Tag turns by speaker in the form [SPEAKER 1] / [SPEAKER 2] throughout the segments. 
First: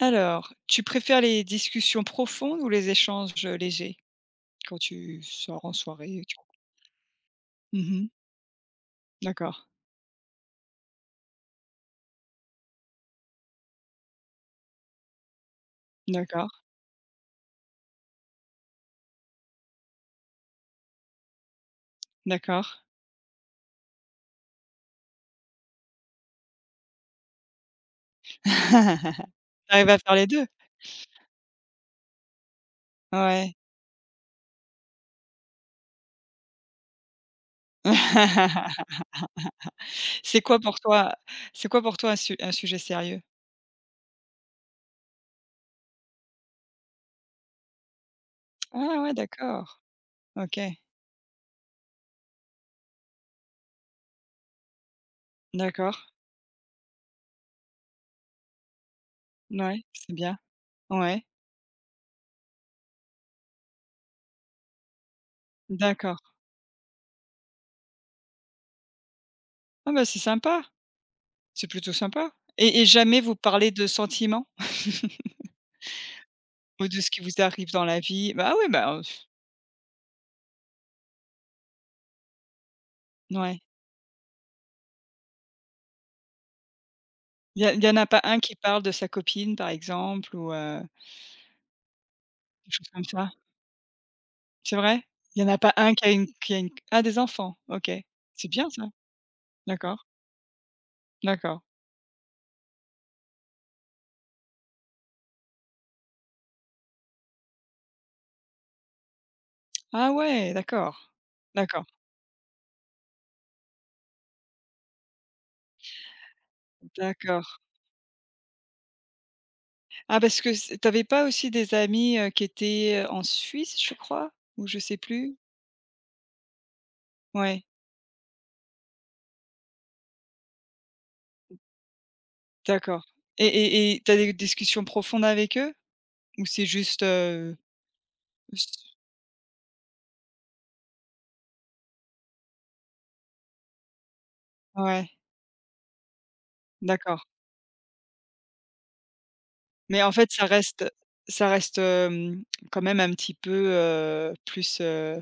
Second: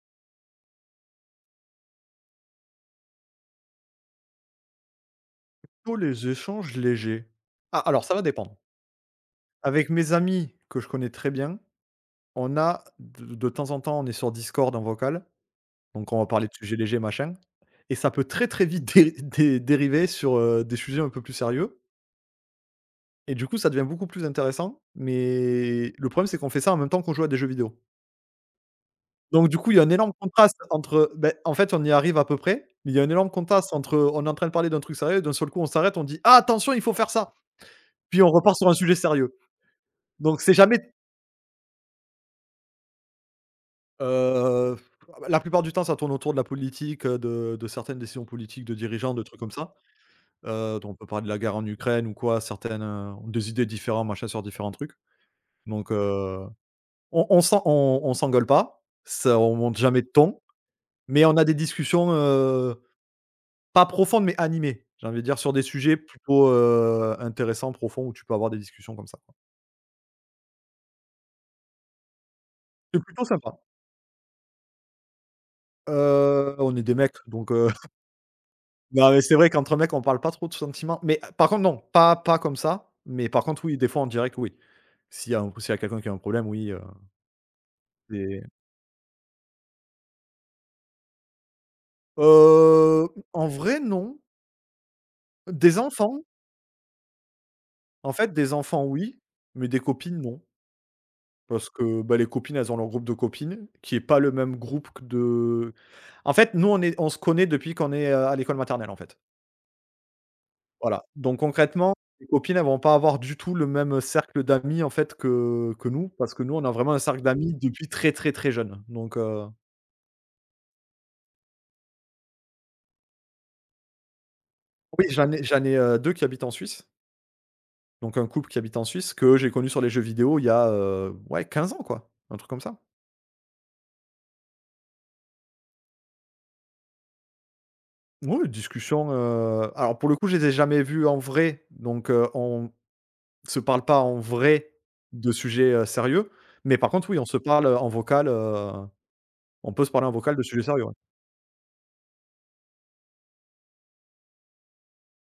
[SPEAKER 1] Alors, tu préfères les discussions profondes ou les échanges légers? Quand tu sors en
[SPEAKER 2] Tous
[SPEAKER 1] soirée,
[SPEAKER 2] les
[SPEAKER 1] tu vois?
[SPEAKER 2] échanges légers. Ah, alors
[SPEAKER 1] Mmh.
[SPEAKER 2] ça va dépendre.
[SPEAKER 1] D'accord,
[SPEAKER 2] Avec mes amis que je connais très bien, on a de temps en temps, on est sur Discord en vocal, donc on va parler
[SPEAKER 1] d'accord,
[SPEAKER 2] de sujets légers, machin, et ça peut très, très vite dé dé dériver sur, des sujets un peu plus sérieux
[SPEAKER 1] d'accord.
[SPEAKER 2] et du coup, ça devient beaucoup plus intéressant, mais le problème, c'est qu'on fait ça en même temps qu'on joue à des jeux vidéo. Donc du coup,
[SPEAKER 1] Tu
[SPEAKER 2] il y a
[SPEAKER 1] arrives
[SPEAKER 2] un
[SPEAKER 1] à
[SPEAKER 2] énorme
[SPEAKER 1] faire les 2.
[SPEAKER 2] contraste entre, beh, en fait, on y arrive à peu près, mais il y a un énorme
[SPEAKER 1] Ouais.
[SPEAKER 2] contraste entre, on est en train de parler d'un truc sérieux et d'un seul coup, on s'arrête, on dit: «Ah attention, il faut faire ça!» puis on repart sur un sujet sérieux.
[SPEAKER 1] C'est
[SPEAKER 2] Donc c'est
[SPEAKER 1] quoi
[SPEAKER 2] jamais.
[SPEAKER 1] pour toi, c'est quoi pour toi un sujet sérieux?
[SPEAKER 2] Heu, la plupart du temps, ça tourne autour de la politique, de certaines décisions politiques de
[SPEAKER 1] Ah ouais,
[SPEAKER 2] dirigeants, de trucs comme ça.
[SPEAKER 1] d'accord. OK.
[SPEAKER 2] Donc on peut parler de la guerre en Ukraine ou quoi, certaines, ont des idées différentes, machin sur différents trucs. Donc
[SPEAKER 1] D'accord.
[SPEAKER 2] heu, on s'engueule pas, ça on monte
[SPEAKER 1] Ouais,
[SPEAKER 2] jamais de
[SPEAKER 1] c'est bien.
[SPEAKER 2] ton,
[SPEAKER 1] Ouais,
[SPEAKER 2] mais on a des discussions, pas profondes, mais animées. J'ai envie de dire sur des sujets
[SPEAKER 1] d'accord.
[SPEAKER 2] plutôt, intéressants, profonds où tu peux avoir des discussions comme ça, quoi.
[SPEAKER 1] Ah bah, c'est sympa, c'est plutôt sympa, et
[SPEAKER 2] C'est
[SPEAKER 1] jamais
[SPEAKER 2] plutôt
[SPEAKER 1] vous
[SPEAKER 2] sympa.
[SPEAKER 1] parlez de sentiments?
[SPEAKER 2] On est
[SPEAKER 1] Ou
[SPEAKER 2] des
[SPEAKER 1] de ce
[SPEAKER 2] mecs
[SPEAKER 1] qui vous
[SPEAKER 2] donc.
[SPEAKER 1] arrive dans la vie? Bah, ouais, bah,
[SPEAKER 2] Non, mais c'est vrai qu'entre mecs, on parle pas trop de sentiments. Mais par contre, non, pas comme ça. Mais par
[SPEAKER 1] ouais.
[SPEAKER 2] contre, oui, des fois, en direct, oui. S'il y a quelqu'un qui a un problème, oui,
[SPEAKER 1] Il y en a pas un
[SPEAKER 2] c'est
[SPEAKER 1] qui parle de sa copine, par exemple, ou quelque chose comme ça?
[SPEAKER 2] en vrai, non.
[SPEAKER 1] C'est vrai? Il y en a pas
[SPEAKER 2] Des
[SPEAKER 1] un qui a
[SPEAKER 2] enfants,
[SPEAKER 1] une qui a une ah, des enfants, OK.
[SPEAKER 2] en fait,
[SPEAKER 1] C'est
[SPEAKER 2] des
[SPEAKER 1] bien ça.
[SPEAKER 2] enfants, oui, mais des
[SPEAKER 1] D'accord,
[SPEAKER 2] copines, non.
[SPEAKER 1] d'accord.
[SPEAKER 2] Parce que, bah, les copines, elles ont leur groupe de copines qui est pas le même groupe que de en fait, nous, on se connaît depuis qu'on est, à l'école maternelle, en fait.
[SPEAKER 1] Ah ouais,
[SPEAKER 2] Voilà,
[SPEAKER 1] d'accord,
[SPEAKER 2] donc
[SPEAKER 1] d'accord,
[SPEAKER 2] concrètement, les copines, elles vont pas avoir du tout le même cercle d'amis, en fait, que nous, parce que nous, on a vraiment un cercle
[SPEAKER 1] d'accord.
[SPEAKER 2] d'amis depuis très, très, très jeune,
[SPEAKER 1] Ah parce que c tu pas aussi des amis, qui étaient, en Suisse, je crois? Ou je sais
[SPEAKER 2] oui,
[SPEAKER 1] plus?
[SPEAKER 2] j'en ai, 2 qui habitent en Suisse,
[SPEAKER 1] Ouais,
[SPEAKER 2] donc un couple qui habite en Suisse, que j'ai connu sur les jeux vidéo il y a, ouais, 15 ans, quoi, un truc comme ça.
[SPEAKER 1] d'accord, et tu des discussions profondes avec eux? Ou c'est juste,
[SPEAKER 2] Oui,
[SPEAKER 1] s
[SPEAKER 2] discussion, alors pour le coup, je les ai jamais vus en vrai, on se parle pas en vrai
[SPEAKER 1] ouais,
[SPEAKER 2] de sujets, sérieux, mais par contre, oui,
[SPEAKER 1] d'accord.
[SPEAKER 2] on se parle, en vocal, on peut se
[SPEAKER 1] Mais
[SPEAKER 2] parler
[SPEAKER 1] en
[SPEAKER 2] en
[SPEAKER 1] fait,
[SPEAKER 2] vocal de
[SPEAKER 1] ça
[SPEAKER 2] sujets
[SPEAKER 1] reste
[SPEAKER 2] sérieux, ouais.
[SPEAKER 1] ça reste, hem, quand même un petit peu, plus,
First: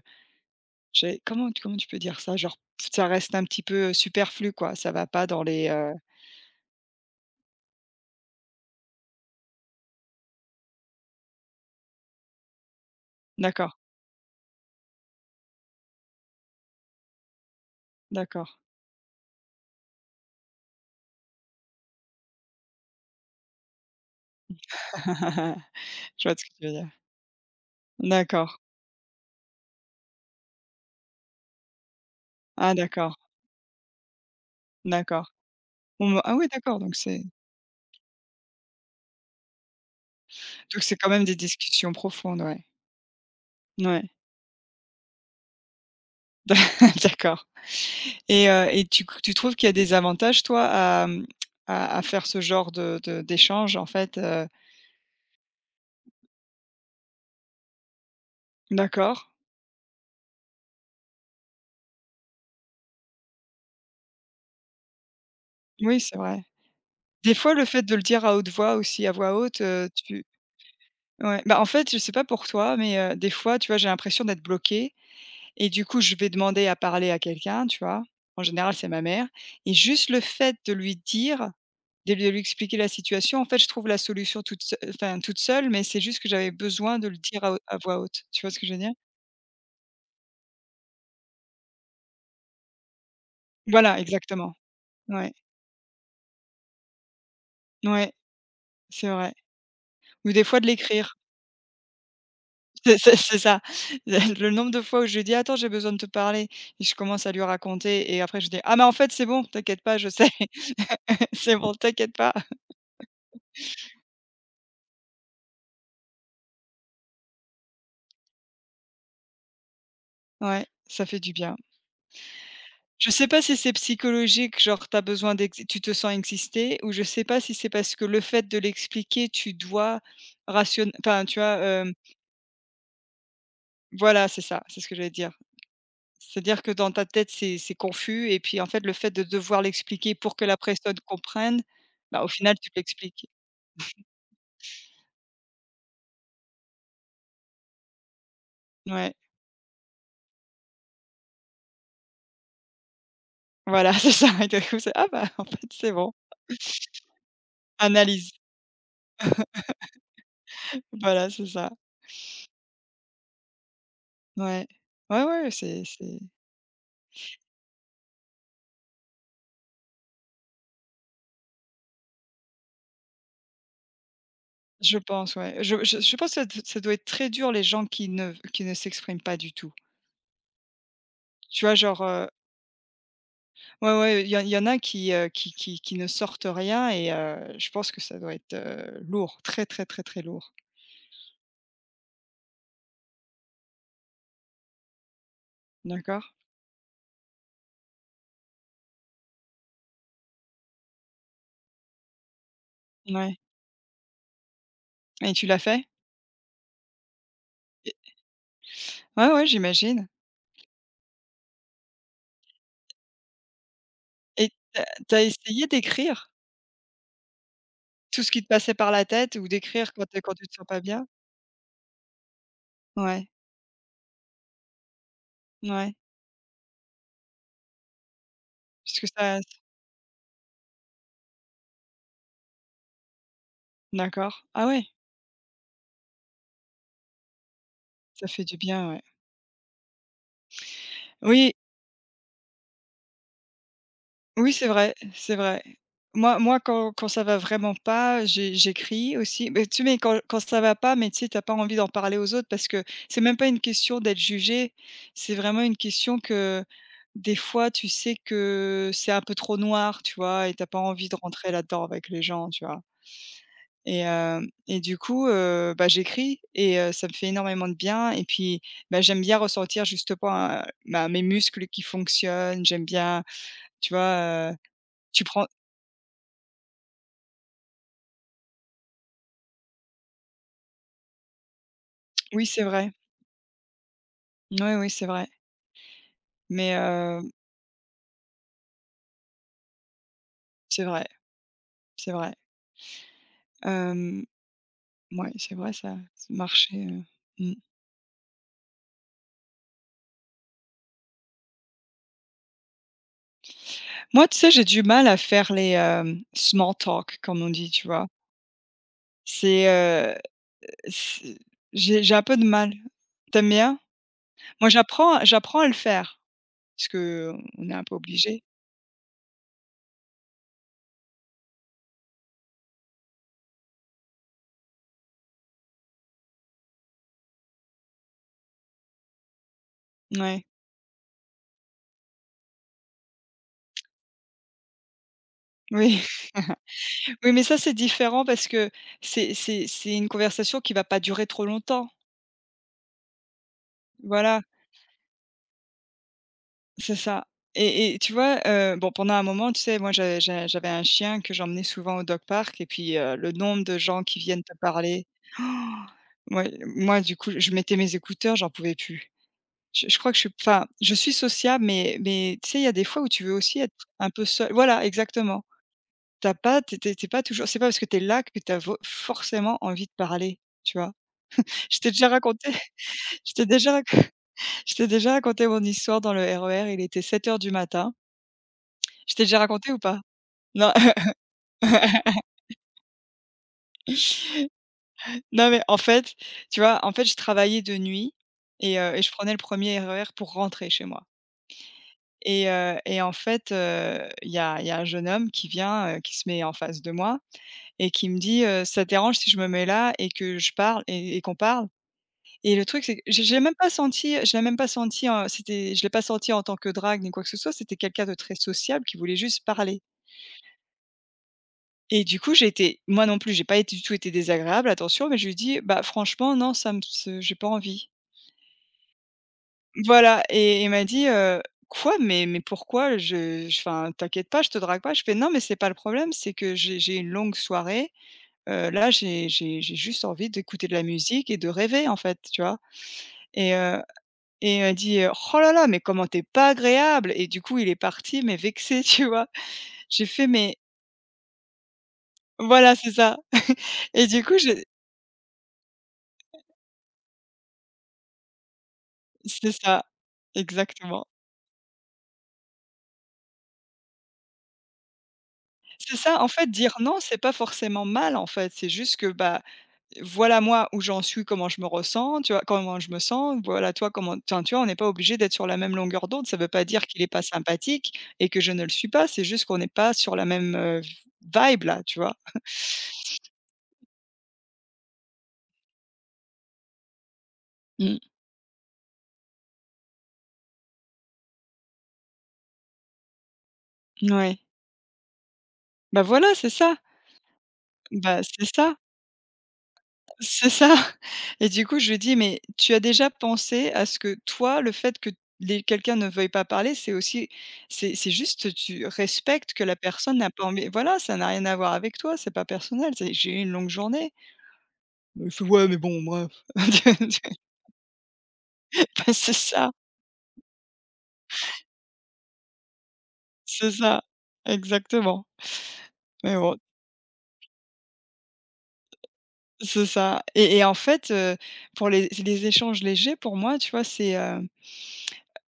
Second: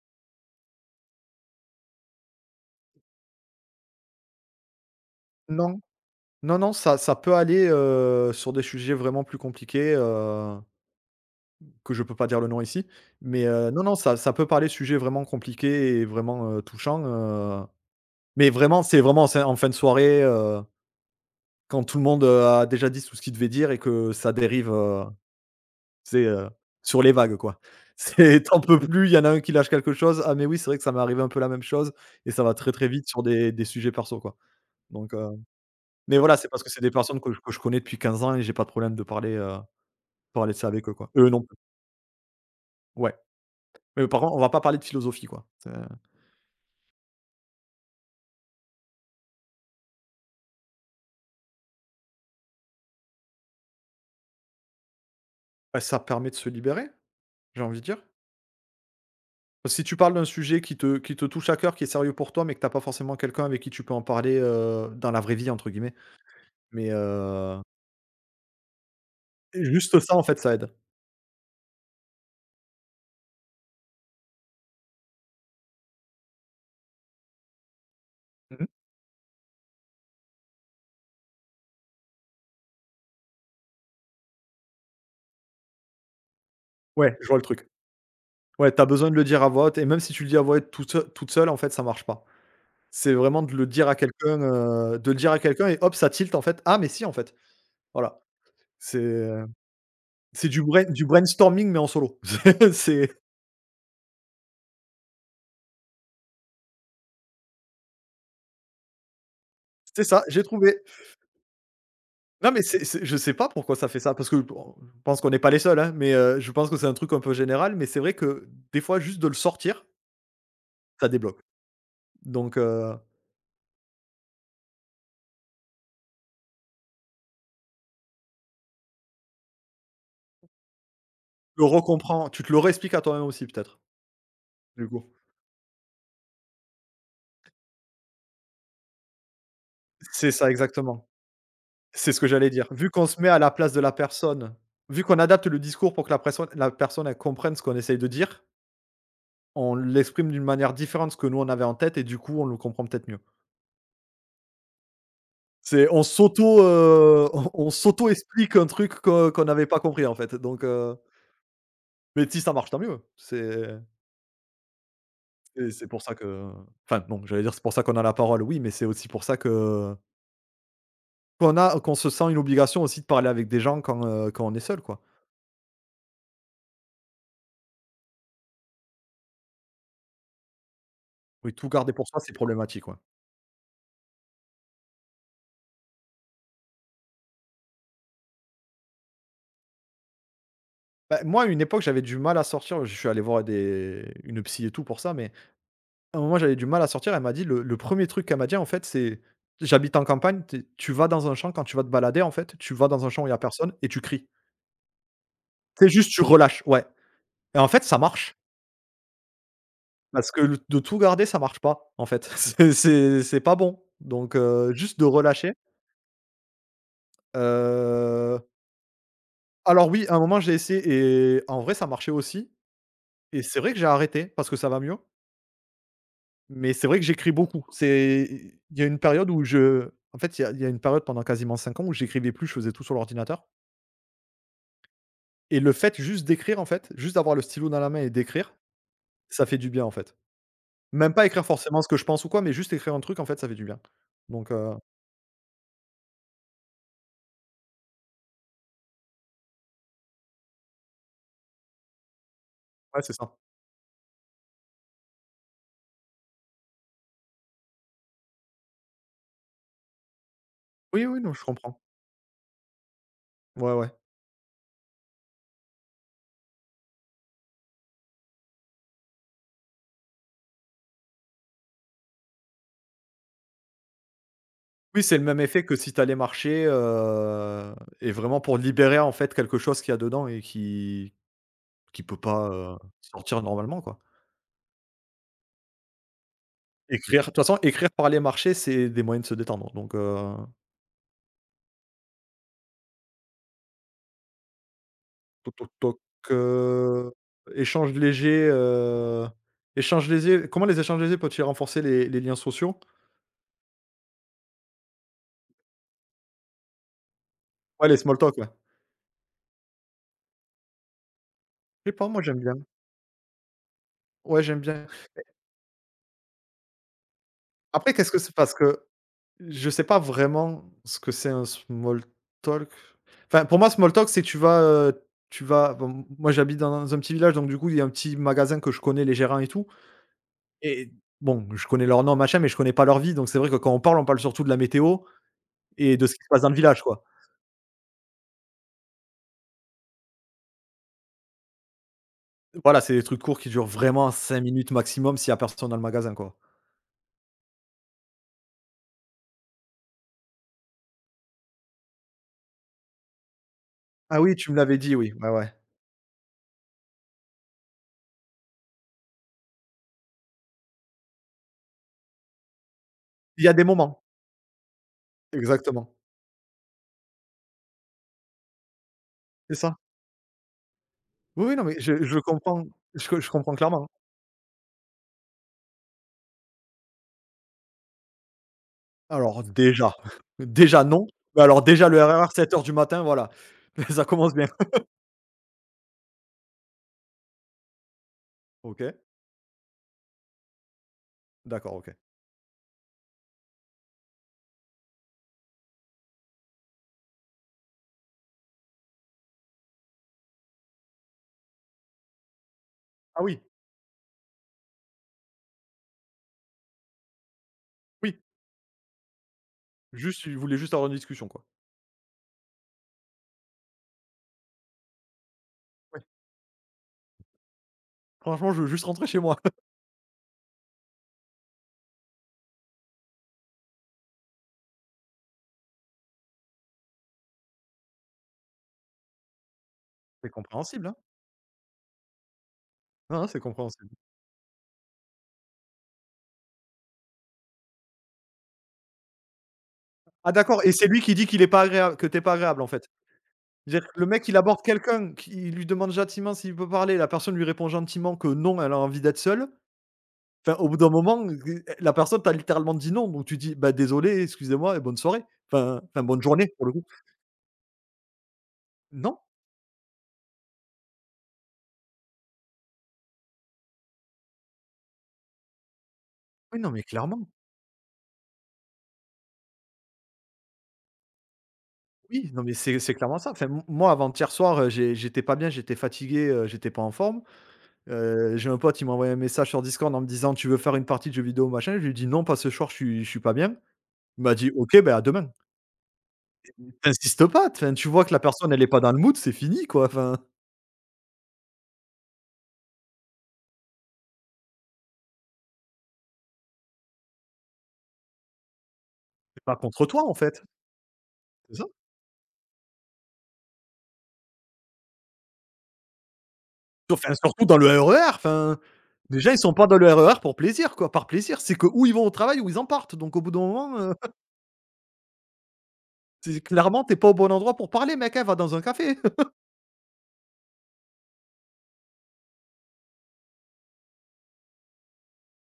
[SPEAKER 1] j'ai comment tu peux dire ça? Genre, ça reste un petit peu superflu, quoi, ça va pas dans les,
[SPEAKER 2] Non.
[SPEAKER 1] heu
[SPEAKER 2] Non, non, ça peut aller, sur des sujets vraiment plus compliqués, que je peux pas dire le nom ici. Mais,
[SPEAKER 1] d'accord,
[SPEAKER 2] non, non, ça peut parler de sujets vraiment compliqués et vraiment, touchants. Mais
[SPEAKER 1] d'accord.
[SPEAKER 2] vraiment, c'est en fin de soirée, quand tout le monde, a déjà dit tout ce qu'il devait dire et que ça dérive, tu
[SPEAKER 1] Je
[SPEAKER 2] sais,
[SPEAKER 1] vois ce que tu veux dire.
[SPEAKER 2] sur les vagues, quoi. C'est
[SPEAKER 1] D'accord.
[SPEAKER 2] tu en peux plus, il y en a un qui lâche quelque chose: «Ah mais oui, c'est vrai que ça m'est arrivé un peu la même chose» et ça va très,
[SPEAKER 1] Ah
[SPEAKER 2] très vite
[SPEAKER 1] d'accord,
[SPEAKER 2] sur des sujets perso, quoi. Donc, heu,
[SPEAKER 1] d'accord. Bon,
[SPEAKER 2] mais
[SPEAKER 1] bah, ah
[SPEAKER 2] voilà,
[SPEAKER 1] oui,
[SPEAKER 2] c'est parce que
[SPEAKER 1] d'accord,
[SPEAKER 2] c'est des
[SPEAKER 1] donc
[SPEAKER 2] personnes
[SPEAKER 1] c'est,
[SPEAKER 2] que je connais depuis 15 ans et j'ai pas de problème de parler. Pour aller se
[SPEAKER 1] donc
[SPEAKER 2] avec eux,
[SPEAKER 1] c'est quand
[SPEAKER 2] quoi.
[SPEAKER 1] même
[SPEAKER 2] Eux
[SPEAKER 1] des
[SPEAKER 2] non plus.
[SPEAKER 1] discussions profondes, ouais.
[SPEAKER 2] Ouais. Mais
[SPEAKER 1] Ouais.
[SPEAKER 2] par contre, on va pas parler de philosophie, quoi. C'est
[SPEAKER 1] D'accord, et tu trouves qu'il y a des avantages toi à, mmh, à faire ce genre de d'échange en fait, heu
[SPEAKER 2] bah, ça permet de se libérer, j'ai envie de dire.
[SPEAKER 1] d'accord.
[SPEAKER 2] Si tu parles d'un sujet qui te touche à cœur, qui est sérieux pour toi, mais que t'as pas forcément quelqu'un avec qui tu peux en parler, «dans la vraie vie» entre guillemets,
[SPEAKER 1] Oui, c'est vrai.
[SPEAKER 2] mais
[SPEAKER 1] Des fois, le fait de le dire à haute voix aussi, à voix haute,
[SPEAKER 2] juste ça, en
[SPEAKER 1] tu
[SPEAKER 2] fait, ça aide.
[SPEAKER 1] ouais, bah, en fait, je sais pas pour toi, mais des fois, tu vois, j'ai l'impression d'être bloquée et du coup, je vais demander à parler à quelqu'un, tu vois? En
[SPEAKER 2] Mmh.
[SPEAKER 1] général, c'est ma mère et juste le fait de lui dire, de lui expliquer la situation, en fait, je trouve la solution toute seule, mais c'est juste que j'avais besoin de le
[SPEAKER 2] Ouais, je vois le
[SPEAKER 1] dire à haut
[SPEAKER 2] truc.
[SPEAKER 1] à voix haute. Tu vois ce que je
[SPEAKER 2] Ouais,
[SPEAKER 1] veux
[SPEAKER 2] t'as
[SPEAKER 1] dire?
[SPEAKER 2] besoin de le dire à voix haute et même si tu le dis à voix haute toute seule, en fait, ça marche pas. C'est vraiment de le dire à
[SPEAKER 1] Voilà,
[SPEAKER 2] quelqu'un,
[SPEAKER 1] exactement.
[SPEAKER 2] de le dire
[SPEAKER 1] Ouais,
[SPEAKER 2] à quelqu'un et hop, ça tilt, en fait. «Ah mais si, en fait».
[SPEAKER 1] ouais,
[SPEAKER 2] Voilà. C'est,
[SPEAKER 1] c'est vrai. Ou des
[SPEAKER 2] c'est
[SPEAKER 1] fois de
[SPEAKER 2] du
[SPEAKER 1] l'écrire.
[SPEAKER 2] brainstorming mais en solo.
[SPEAKER 1] C'est
[SPEAKER 2] C'est
[SPEAKER 1] c'est c'est ça. Le nombre de fois où je lui dis: «Attends, j'ai besoin de te parler» et je commence à lui raconter et après je dis: «Ah mais en fait, c'est bon, t'inquiète pas,
[SPEAKER 2] C'est
[SPEAKER 1] je
[SPEAKER 2] ça,
[SPEAKER 1] sais,
[SPEAKER 2] j'ai trouvé.
[SPEAKER 1] c'est bon, t'inquiète pas.»
[SPEAKER 2] Non, mais c'est je sais pas pourquoi ça fait ça, parce que bon, je pense qu'on n'est pas les seuls, hein, mais je pense que c'est un truc un peu général, mais c'est vrai que des fois, juste de le sortir,
[SPEAKER 1] Ouais, ça
[SPEAKER 2] ça
[SPEAKER 1] fait du
[SPEAKER 2] débloque.
[SPEAKER 1] bien.
[SPEAKER 2] Donc heu,
[SPEAKER 1] Je sais pas si c'est psychologique, genre t'as besoin d'ex tu te sens exister, ou je sais pas si c'est parce que le fait de l'expliquer, tu dois rationner, enfin tu vois,
[SPEAKER 2] le recomprends, tu te le réexpliques à toi-même aussi peut-être,
[SPEAKER 1] voilà, c'est ça, c'est ce
[SPEAKER 2] du
[SPEAKER 1] que
[SPEAKER 2] coup.
[SPEAKER 1] j'allais dire. C'est-à-dire que dans ta tête, c'est confus et puis en fait, le fait de devoir l'expliquer
[SPEAKER 2] C'est
[SPEAKER 1] pour que
[SPEAKER 2] ça,
[SPEAKER 1] la personne
[SPEAKER 2] exactement.
[SPEAKER 1] comprenne,
[SPEAKER 2] C'est ce
[SPEAKER 1] bah, au
[SPEAKER 2] que j'allais
[SPEAKER 1] final,
[SPEAKER 2] dire.
[SPEAKER 1] tu
[SPEAKER 2] Vu qu'on se
[SPEAKER 1] l'expliques.
[SPEAKER 2] met à la place de la personne, vu qu'on adapte le discours pour que la personne elle comprenne ce qu'on essaye de dire,
[SPEAKER 1] Ouais.
[SPEAKER 2] on l'exprime d'une manière différente de ce que nous on avait en tête et du coup, on le comprend peut-être mieux.
[SPEAKER 1] Voilà, c'est ça et d'un coup c'est: «Ah bah, en fait,
[SPEAKER 2] C'est
[SPEAKER 1] c'est bon.»
[SPEAKER 2] on
[SPEAKER 1] Analyse.
[SPEAKER 2] s'auto-explique un truc qu'on n'avait pas compris, en fait,
[SPEAKER 1] Voilà, c'est ça.
[SPEAKER 2] mais si ça marche, tant mieux. C'est
[SPEAKER 1] Ouais. Ouais, ouais,
[SPEAKER 2] c'est
[SPEAKER 1] c'est
[SPEAKER 2] c'est pour ça
[SPEAKER 1] c'est
[SPEAKER 2] que enfin non, j'allais dire c'est pour ça qu'on a la parole, oui, mais c'est aussi pour ça que qu'on se sent une obligation aussi de parler avec des gens quand, quand on est seul,
[SPEAKER 1] je
[SPEAKER 2] quoi.
[SPEAKER 1] pense, ouais. Je pense que ça doit être très dur, les gens qui ne s'expriment pas du tout.
[SPEAKER 2] Oui,
[SPEAKER 1] Tu
[SPEAKER 2] tout
[SPEAKER 1] vois,
[SPEAKER 2] garder
[SPEAKER 1] genre,
[SPEAKER 2] pour soi, c'est problématique, ouais.
[SPEAKER 1] ouais, ouais, il y en a qui, qui ne sortent rien et je pense que ça doit être, lourd, très, très, très, très lourd.
[SPEAKER 2] Bah, moi, à une époque, j'avais du mal à sortir, je suis allé voir des une psy et tout pour ça, mais à un
[SPEAKER 1] D'accord?
[SPEAKER 2] moment, j'avais du mal à sortir. Elle m'a dit le 1 truc qu'elle m'a dit, en fait, c'est: «J'habite en campagne, tu vas dans un champ quand tu vas te balader, en fait, tu vas dans un champ où il y a
[SPEAKER 1] Ouais,
[SPEAKER 2] personne et tu cries.
[SPEAKER 1] et tu l'as fait?
[SPEAKER 2] C'est juste tu relâches». Ouais et en fait,
[SPEAKER 1] Et
[SPEAKER 2] ça marche
[SPEAKER 1] ouais, ouais, j'imagine,
[SPEAKER 2] parce que le de tout garder, ça marche pas, en fait. C'est pas bon
[SPEAKER 1] et
[SPEAKER 2] juste de
[SPEAKER 1] t'as as
[SPEAKER 2] relâcher,
[SPEAKER 1] essayé d'écrire tout ce
[SPEAKER 2] heu,
[SPEAKER 1] qui te passait par la tête ou
[SPEAKER 2] alors
[SPEAKER 1] d'écrire quand,
[SPEAKER 2] oui, à un
[SPEAKER 1] quand
[SPEAKER 2] moment,
[SPEAKER 1] tu te
[SPEAKER 2] j'ai
[SPEAKER 1] sens pas bien?
[SPEAKER 2] essayé et en vrai, ça marchait aussi
[SPEAKER 1] Ouais,
[SPEAKER 2] et c'est vrai que j'ai arrêté parce que ça va mieux.
[SPEAKER 1] ouais.
[SPEAKER 2] Mais c'est vrai que j'écris beaucoup. C'est il y a une
[SPEAKER 1] Parce que
[SPEAKER 2] période
[SPEAKER 1] ça
[SPEAKER 2] où je En fait, il y a une période pendant quasiment 5 ans où j'écrivais plus, je faisais tout sur l'ordinateur
[SPEAKER 1] d'accord. Ah ouais,
[SPEAKER 2] et le fait juste d'écrire, en fait, juste d'avoir le stylo dans la main et
[SPEAKER 1] ça fait
[SPEAKER 2] d'écrire,
[SPEAKER 1] du bien, ouais.
[SPEAKER 2] ça fait du bien, en fait. Même pas écrire
[SPEAKER 1] Oui,
[SPEAKER 2] forcément ce que je pense ou quoi, mais juste écrire un truc, en fait, ça fait du bien. Donc
[SPEAKER 1] oui, c'est vrai, c'est vrai. Moi, quand ça va vraiment pas, j'écris aussi. Mais tu sais, quand ça va pas, mais tu sais, t'as pas envie d'en parler aux autres parce que
[SPEAKER 2] ouais, c'est
[SPEAKER 1] c'est
[SPEAKER 2] ça.
[SPEAKER 1] même pas une question d'être jugé, c'est vraiment une question que, des fois, tu sais que c'est un peu trop noir, tu vois? Et t'as pas
[SPEAKER 2] Oui,
[SPEAKER 1] envie de
[SPEAKER 2] oui, non, je
[SPEAKER 1] rentrer
[SPEAKER 2] comprends.
[SPEAKER 1] là-dedans avec les gens, tu vois?
[SPEAKER 2] Ouais, ouais.
[SPEAKER 1] Et du coup, bah, j'écris et ça me fait énormément de bien et puis, bah, j'aime bien ressentir justement, bah, mes muscles qui fonctionnent. J'aime bien, tu vois,
[SPEAKER 2] Oui, c'est
[SPEAKER 1] tu
[SPEAKER 2] le même
[SPEAKER 1] prends
[SPEAKER 2] effet que si t'allais marcher, et vraiment pour libérer, en fait, quelque chose qu'il y a dedans et qui peut
[SPEAKER 1] oui,
[SPEAKER 2] pas,
[SPEAKER 1] c'est vrai.
[SPEAKER 2] sortir normalement, quoi.
[SPEAKER 1] Oui, oui, c'est vrai. Mais
[SPEAKER 2] Écrire, de
[SPEAKER 1] heu,
[SPEAKER 2] toute façon, écrire, parler, marcher, c'est des moyens de se détendre,
[SPEAKER 1] c'est vrai, c'est vrai. Hem, ouais,
[SPEAKER 2] toc,
[SPEAKER 1] c'est
[SPEAKER 2] toc,
[SPEAKER 1] vrai ça,
[SPEAKER 2] toc,
[SPEAKER 1] marcher
[SPEAKER 2] heu,
[SPEAKER 1] mmh.
[SPEAKER 2] échanges légers, heu, échanges légers comment les échanges légers peuvent-ils renforcer les liens sociaux?
[SPEAKER 1] Moi, tu sais, j'ai du mal à faire les, small talk, comme on dit, tu
[SPEAKER 2] Ouais, les
[SPEAKER 1] vois?
[SPEAKER 2] small talk, ouais.
[SPEAKER 1] C'est, heu, c'est
[SPEAKER 2] Je sais pas,
[SPEAKER 1] j'ai un
[SPEAKER 2] moi
[SPEAKER 1] peu
[SPEAKER 2] j'aime
[SPEAKER 1] de
[SPEAKER 2] bien.
[SPEAKER 1] mal. Tu aimes bien?
[SPEAKER 2] Ouais, j'aime
[SPEAKER 1] Moi,
[SPEAKER 2] bien.
[SPEAKER 1] j'apprends à le faire. Parce que on est un
[SPEAKER 2] Après,
[SPEAKER 1] peu
[SPEAKER 2] qu'est-ce que c'est?
[SPEAKER 1] obligé.
[SPEAKER 2] Parce que je sais pas vraiment ce que c'est un small talk. Enfin, pour moi, small talk, c'est que tu vas bon, moi j'habite dans un petit village, donc du coup, il y a un petit magasin que je connais les gérants et tout.
[SPEAKER 1] Ouais.
[SPEAKER 2] Et bon, je connais leur nom, machin, mais je connais pas leur vie, donc c'est vrai que quand on parle surtout de la météo et
[SPEAKER 1] Oui,
[SPEAKER 2] de ce qui se passe dans le village, quoi.
[SPEAKER 1] oui, mais ça, c'est différent parce que c'est une conversation qui va pas durer trop longtemps.
[SPEAKER 2] Voilà, c'est des trucs courts qui durent vraiment
[SPEAKER 1] Voilà,
[SPEAKER 2] 5 minutes maximum s'il y a personne dans le magasin, quoi.
[SPEAKER 1] c'est ça, et tu vois, bon, pendant un moment, tu sais, moi, j'avais un chien que j'emmenais souvent au dog park et puis, le nombre de gens qui
[SPEAKER 2] Ah oui,
[SPEAKER 1] viennent
[SPEAKER 2] tu
[SPEAKER 1] te
[SPEAKER 2] me l'avais dit,
[SPEAKER 1] parler.
[SPEAKER 2] oui, ouais, ouais.
[SPEAKER 1] Moi moi, du coup, je mettais mes écouteurs, j'en pouvais plus. Je crois que je suis sociable, mais tu sais, il y a des fois où tu veux
[SPEAKER 2] Il y a
[SPEAKER 1] aussi
[SPEAKER 2] des
[SPEAKER 1] être
[SPEAKER 2] moments,
[SPEAKER 1] un peu seul. Voilà, exactement.
[SPEAKER 2] exactement,
[SPEAKER 1] T'as pas t'es étais tu pas toujours c'est pas parce que t'es là que t'as vo
[SPEAKER 2] c'est
[SPEAKER 1] forcément
[SPEAKER 2] ça.
[SPEAKER 1] envie de parler, tu vois?
[SPEAKER 2] Oui, oui, non, mais
[SPEAKER 1] Je t'ai
[SPEAKER 2] je
[SPEAKER 1] déjà
[SPEAKER 2] je
[SPEAKER 1] raconté
[SPEAKER 2] comprends, je
[SPEAKER 1] je t'ai
[SPEAKER 2] comprends
[SPEAKER 1] déjà rac
[SPEAKER 2] clairement.
[SPEAKER 1] Je t'ai déjà raconté mon histoire dans le RER, il était sept heures du matin. Je t'ai déjà
[SPEAKER 2] Alors
[SPEAKER 1] raconté ou
[SPEAKER 2] déjà,
[SPEAKER 1] pas? Non.
[SPEAKER 2] déjà non, mais alors déjà le R R R, 7 heures du matin, voilà, ça commence bien.
[SPEAKER 1] Non, mais en fait, tu vois, en fait, je travaillais de nuit et
[SPEAKER 2] OK,
[SPEAKER 1] heu et je prenais le 1er RER pour rentrer chez moi,
[SPEAKER 2] d'accord, OK.
[SPEAKER 1] et en fait, il y a un jeune homme qui vient, qui se met en face de moi et qui me dit: «Ça te dérange si je me mets là et que je parle et qu'on parle?» Et le truc, c'est que
[SPEAKER 2] Ah
[SPEAKER 1] j'ai
[SPEAKER 2] oui,
[SPEAKER 1] même pas senti je l'ai pas senti en tant que drague ni quoi que ce soit, c'était quelqu'un de
[SPEAKER 2] oui,
[SPEAKER 1] très sociable qui voulait juste parler.
[SPEAKER 2] juste, il voulait juste avoir une discussion, quoi.
[SPEAKER 1] Et du coup, j'ai été, moi non plus, j'ai pas été du tout été désagréable, attention, mais je lui ai dit: «Bah, franchement, non, ça me ce j'ai pas envie.»
[SPEAKER 2] Franchement, je veux juste rentrer chez moi.
[SPEAKER 1] Voilà, et il m'a dit: «Quoi? Mais pourquoi? T'inquiète pas, je te drague pas.» Je fais: «Non, mais c'est pas le problème, c'est que j'ai une longue soirée, là, j'ai juste envie
[SPEAKER 2] C'est
[SPEAKER 1] d'écouter de la
[SPEAKER 2] compréhensible, hein.
[SPEAKER 1] musique et de rêver, en fait», tu vois?
[SPEAKER 2] Non, non, c'est
[SPEAKER 1] Et
[SPEAKER 2] compréhensible.
[SPEAKER 1] Elle dit: «Oh là là, mais comment t'es pas agréable!» et du coup, il est parti, mais vexé, tu vois? J'ai fait:
[SPEAKER 2] Ah
[SPEAKER 1] «Mais.»
[SPEAKER 2] d'accord, et c'est lui qui dit qu'il est pas agréable, que t'es pas agréable en
[SPEAKER 1] Voilà,
[SPEAKER 2] fait?
[SPEAKER 1] c'est ça,
[SPEAKER 2] C'est-à-dire que
[SPEAKER 1] et
[SPEAKER 2] le
[SPEAKER 1] du
[SPEAKER 2] mec il
[SPEAKER 1] coup, je
[SPEAKER 2] aborde quelqu'un qui il lui demande gentiment s'il peut parler, la personne lui répond gentiment que non, elle a envie d'être seule.
[SPEAKER 1] c'est ça,
[SPEAKER 2] Enfin au bout d'un
[SPEAKER 1] exactement.
[SPEAKER 2] moment, la personne t'a littéralement dit non, donc tu dis: «Bah désolé, excusez-moi et bonne soirée». Enfin
[SPEAKER 1] C'est
[SPEAKER 2] enfin
[SPEAKER 1] ça,
[SPEAKER 2] bonne
[SPEAKER 1] en
[SPEAKER 2] journée
[SPEAKER 1] fait,
[SPEAKER 2] pour le
[SPEAKER 1] dire
[SPEAKER 2] coup.
[SPEAKER 1] non, c'est pas forcément mal, en fait. C'est juste que,
[SPEAKER 2] Non,
[SPEAKER 1] bah, voilà, moi où j'en suis, comment je me ressens, tu vois? Comment je me sens, voilà toi comment, enfin, tu vois, on n'est pas obligé d'être sur la même longueur d'onde. Ça veut
[SPEAKER 2] oui,
[SPEAKER 1] pas
[SPEAKER 2] non mais
[SPEAKER 1] dire qu'il est pas
[SPEAKER 2] clairement.
[SPEAKER 1] sympathique et que je ne le suis pas, c'est juste qu'on n'est pas sur la même, vibe là, tu vois?
[SPEAKER 2] Oui, non mais c'est clairement ça. Enfin m moi avant-hier soir, j'étais pas bien, j'étais fatigué, j'étais pas en forme.
[SPEAKER 1] Mmh,
[SPEAKER 2] J'ai un pote, il m'a envoyé un message sur Discord en me disant: «Tu veux faire une partie de jeux vidéo machin?». Je lui ai dit: «Non pas ce soir, je suis pas bien». Il m'a
[SPEAKER 1] ouais.
[SPEAKER 2] dit: «OK, ben à demain».
[SPEAKER 1] Bah, voilà, c'est ça.
[SPEAKER 2] Tu pas, enfin, Tu vois que la
[SPEAKER 1] Bah, c'est
[SPEAKER 2] personne elle est
[SPEAKER 1] ça,
[SPEAKER 2] pas dans le mood, c'est fini quoi, enfin,
[SPEAKER 1] c'est ça, et du coup, je lui dis: «Mais tu as déjà pensé à ce que toi, le fait que les quelqu'un ne veuille pas parler, c'est aussi, c'est juste tu
[SPEAKER 2] c'est
[SPEAKER 1] respectes
[SPEAKER 2] pas
[SPEAKER 1] que la
[SPEAKER 2] contre toi en
[SPEAKER 1] personne n'a
[SPEAKER 2] fait,
[SPEAKER 1] pas envie», voilà, ça n'a rien à
[SPEAKER 2] c'est ça.
[SPEAKER 1] voir avec toi, c'est pas personnel, c'est: «J'ai eu une longue journée.» Il fait: «Ouais, mais bon, bref.»
[SPEAKER 2] Enfin, surtout dans le RER, enfin,
[SPEAKER 1] Bah,
[SPEAKER 2] déjà ils sont pas dans le RER pour plaisir quoi, par plaisir, c'est que ou ils vont au travail ou ils en partent, donc au bout d'un
[SPEAKER 1] c'est
[SPEAKER 2] moment,
[SPEAKER 1] ça, exactement, mais
[SPEAKER 2] c'est
[SPEAKER 1] bon,
[SPEAKER 2] clairement tu es pas au bon endroit pour parler mec, hein, va dans un café.
[SPEAKER 1] c'est ça, et en fait, pour les échanges légers, pour moi, tu vois, c'est,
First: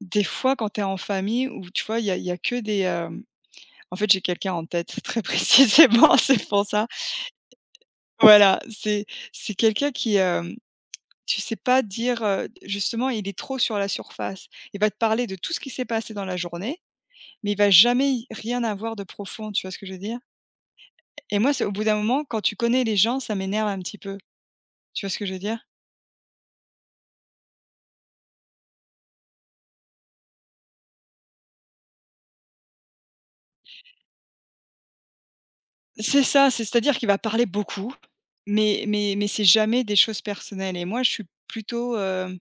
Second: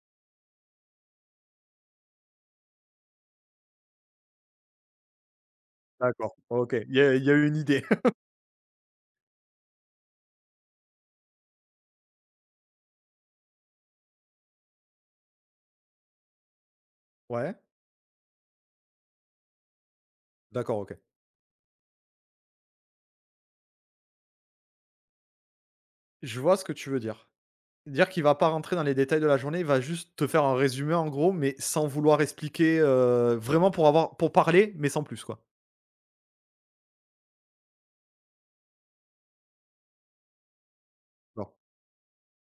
[SPEAKER 1] des fois quand tu es en famille où tu vois, il y a que des, euh, en fait, j'ai quelqu'un en tête très précisément,
[SPEAKER 2] D'accord,
[SPEAKER 1] c'est pour
[SPEAKER 2] OK,
[SPEAKER 1] ça.
[SPEAKER 2] il y a eu une idée.
[SPEAKER 1] Voilà, c'est quelqu'un qui, tu sais pas dire, justement, il est trop sur la surface. Il va te parler de tout ce qui s'est passé dans la journée, mais
[SPEAKER 2] Ouais,
[SPEAKER 1] il va jamais y rien avoir de profond, tu vois ce que je veux dire?
[SPEAKER 2] d'accord, OK.
[SPEAKER 1] Et moi, c'est au bout d'un moment, quand tu connais les gens, ça m'énerve un petit peu, tu vois ce que je veux dire?
[SPEAKER 2] Je vois ce que tu veux dire. Dire qu'il va pas rentrer dans les détails de la journée, il va juste te faire un résumé en gros, mais sans vouloir expliquer, vraiment pour parler, mais sans plus quoi.
[SPEAKER 1] C'est ça, c'est-à-dire qu'il va parler beaucoup, mais c'est jamais des choses personnelles, et moi, je suis
[SPEAKER 2] Non,
[SPEAKER 1] plutôt, hem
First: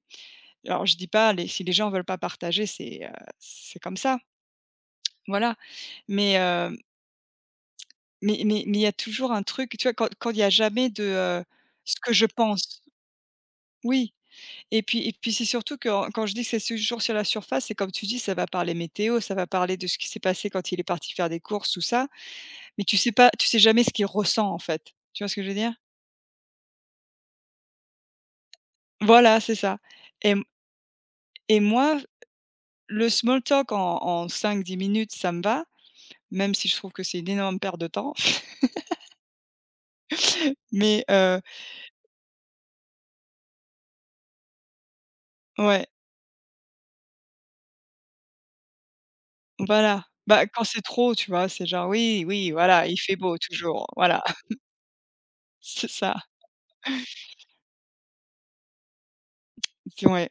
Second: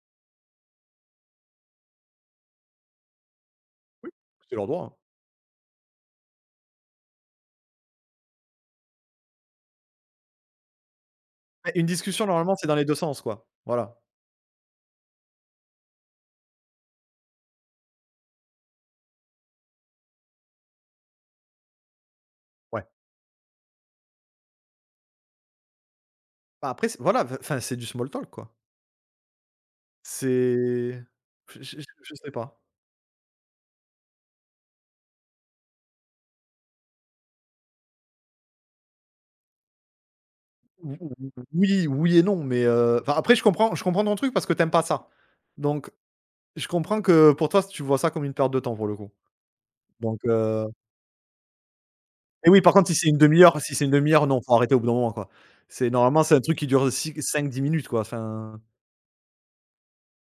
[SPEAKER 1] alors je dis pas, les si les gens veulent pas partager, c'est, comme ça,
[SPEAKER 2] c'est leur droit, hein.
[SPEAKER 1] voilà. Mais, mais il y a toujours un truc, tu vois? Quand il y a jamais de,
[SPEAKER 2] Bah, une
[SPEAKER 1] ce que je
[SPEAKER 2] discussion normalement, c'est dans
[SPEAKER 1] pense.
[SPEAKER 2] les 2 sens, quoi. Voilà,
[SPEAKER 1] Oui, et puis, c'est surtout quand je dis que c'est toujours sur la surface, c'est comme tu dis, ça va parler météo, ça va parler de ce qui s'est passé quand il est parti faire des courses, tout ça, mais
[SPEAKER 2] ouais.
[SPEAKER 1] tu sais jamais ce qu'il ressent, en fait. Tu vois ce que je veux dire?
[SPEAKER 2] Bah, après c'est voilà, enfin, c'est du small talk, quoi.
[SPEAKER 1] Voilà, c'est ça, et
[SPEAKER 2] C'est
[SPEAKER 1] et
[SPEAKER 2] je je
[SPEAKER 1] moi,
[SPEAKER 2] je sais pas.
[SPEAKER 1] le small talk en 5-10 minutes, ça me va, même si je trouve que c'est une énorme perte de temps, mais,
[SPEAKER 2] Ou
[SPEAKER 1] heu,
[SPEAKER 2] Oui, oui et non, mais enfin, après je comprends ton truc parce que t'aimes pas ça.
[SPEAKER 1] ouais.
[SPEAKER 2] Donc je comprends que pour toi, tu vois ça comme une perte de temps, pour le coup.
[SPEAKER 1] Voilà,
[SPEAKER 2] Donc
[SPEAKER 1] bah, quand
[SPEAKER 2] heu,
[SPEAKER 1] c'est trop, tu vois? C'est genre: «Oui, oui,
[SPEAKER 2] mais oui, par
[SPEAKER 1] voilà,
[SPEAKER 2] contre, si
[SPEAKER 1] il
[SPEAKER 2] c'est
[SPEAKER 1] fait
[SPEAKER 2] une
[SPEAKER 1] beau
[SPEAKER 2] demi heure si c'est
[SPEAKER 1] toujours»,
[SPEAKER 2] une demi
[SPEAKER 1] voilà,
[SPEAKER 2] heure, non, faut arrêter au bout d'un moment, quoi.
[SPEAKER 1] c'est
[SPEAKER 2] C'est
[SPEAKER 1] ça,
[SPEAKER 2] normalement, c'est un truc qui dure 5, 10 minutes, quoi. Enfin,
[SPEAKER 1] d ouais,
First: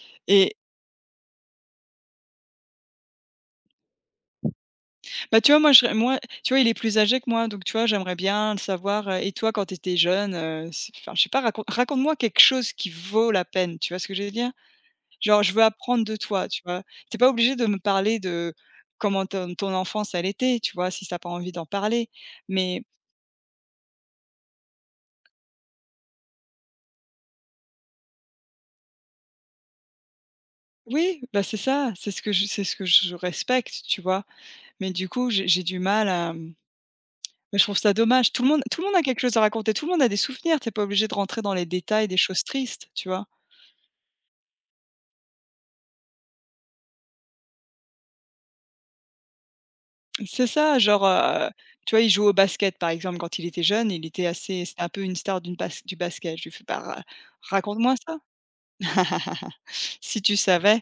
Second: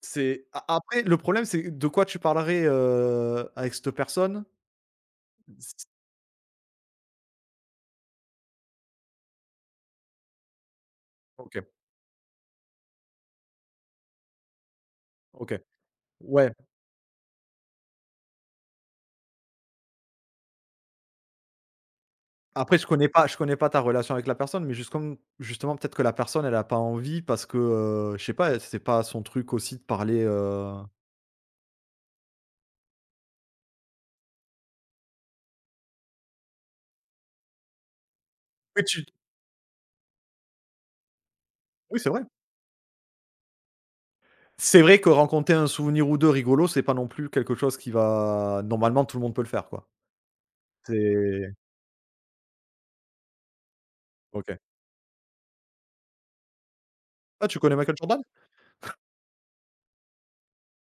[SPEAKER 2] c'est
[SPEAKER 1] et
[SPEAKER 2] a après, le problème, c'est de quoi tu parlerais, avec cette personne?
[SPEAKER 1] bah, tu vois, moi, je
[SPEAKER 2] C
[SPEAKER 1] moi, tu vois, il est plus âgé que moi, donc tu vois, j'aimerais bien le savoir, et toi, quand tu étais jeune, c'est, enfin, je sais pas,
[SPEAKER 2] OK,
[SPEAKER 1] raconte-moi quelque chose qui vaut la peine, tu vois ce que je veux dire? Genre, je
[SPEAKER 2] OK.
[SPEAKER 1] veux apprendre de toi,
[SPEAKER 2] Ouais,
[SPEAKER 1] tu vois? T'es pas obligé de me parler de comment ton enfance, elle était, tu vois? Si t'as pas envie d'en parler,
[SPEAKER 2] après
[SPEAKER 1] mais
[SPEAKER 2] je connais pas ta relation avec la personne, mais juste comme justement peut-être que la personne elle a pas envie parce que, je sais pas, c'est pas son truc aussi de parler,
[SPEAKER 1] oui, bah, c'est ça, c'est ce que je respecte, tu vois? Mais du coup, j'ai du mal à. Mais je trouve ça dommage. Tout
[SPEAKER 2] oui
[SPEAKER 1] le monde a
[SPEAKER 2] tu
[SPEAKER 1] quelque chose à raconter, tout le monde a des souvenirs. T'es pas obligé de rentrer dans les
[SPEAKER 2] oui
[SPEAKER 1] détails
[SPEAKER 2] c'est
[SPEAKER 1] des
[SPEAKER 2] vrai.
[SPEAKER 1] choses tristes, tu vois?
[SPEAKER 2] C'est vrai que rencontrer un souvenir ou 2 rigolo, c'est pas non plus quelque chose qui va normalement tout le monde peut le faire quoi.
[SPEAKER 1] C'est ça, genre,
[SPEAKER 2] C'est
[SPEAKER 1] tu vois, il joue au basket, par exemple, quand il était jeune, il était
[SPEAKER 2] OK.
[SPEAKER 1] assez, c'était un peu une star d'une bas du basket. Je lui fais: «Bah, ra
[SPEAKER 2] Ah tu connais
[SPEAKER 1] raconte-moi
[SPEAKER 2] Michael
[SPEAKER 1] ça.»
[SPEAKER 2] Jordan?
[SPEAKER 1] Si tu savais,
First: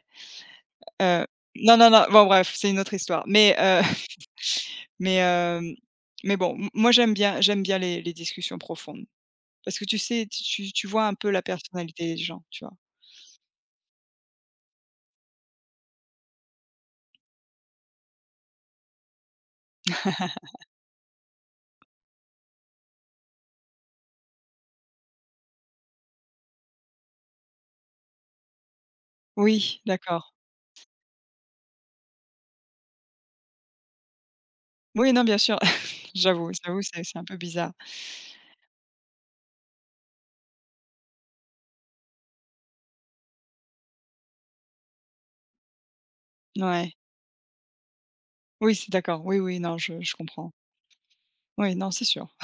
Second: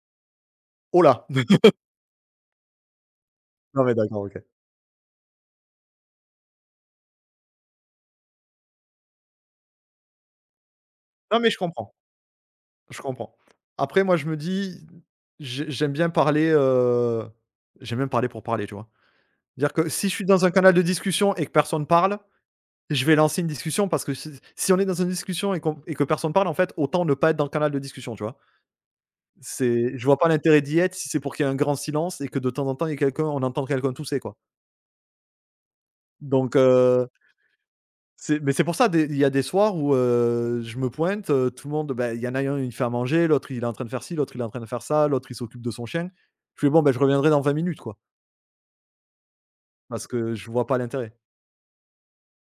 [SPEAKER 2] Oh là!
[SPEAKER 1] heu non, non, non, bon bref, c'est une autre histoire. Mais,
[SPEAKER 2] Non mais d'accord, OK.
[SPEAKER 1] mais, hem, mais bon, m moi j'aime bien les discussions profondes parce que tu sais, tu vois un peu
[SPEAKER 2] Non
[SPEAKER 1] la
[SPEAKER 2] mais
[SPEAKER 1] personnalité des gens, tu vois?
[SPEAKER 2] je comprends. Après moi je me dis, j'ai j'aime bien parler, heu, j'aime bien parler pour parler, tu vois? Dire que si je suis dans un canal de discussion et que personne parle, je vais lancer une discussion parce que si on est dans une discussion et qu'on et que personne parle, en fait, autant ne pas être dans le canal de discussion, tu vois?
[SPEAKER 1] Oui,
[SPEAKER 2] C'est je vois pas
[SPEAKER 1] d'accord.
[SPEAKER 2] l'intérêt d'y être si c'est pour qu'il y ait un grand silence et que de temps en temps, il y ait quelqu'un on entende quelqu'un tousser, quoi.
[SPEAKER 1] Oui, non, bien sûr.
[SPEAKER 2] Donc
[SPEAKER 1] J'avoue, c'est un peu bizarre.
[SPEAKER 2] c'est Mais c'est pour ça des il y a des soirs où, je me pointe, tout le monde, bah, il y en a un, il fait à manger, l'autre, il est en train de faire ci, l'autre, il est en train de faire ça, l'autre, il s'occupe de son chien. Je fais: «Bon, bah,
[SPEAKER 1] Ouais.
[SPEAKER 2] je reviendrai dans 20 minutes», quoi,
[SPEAKER 1] Oui, c'est d'accord. Oui, oui, non,
[SPEAKER 2] parce
[SPEAKER 1] je
[SPEAKER 2] que je
[SPEAKER 1] comprends.
[SPEAKER 2] vois pas l'intérêt.
[SPEAKER 1] Oui, non, c'est sûr.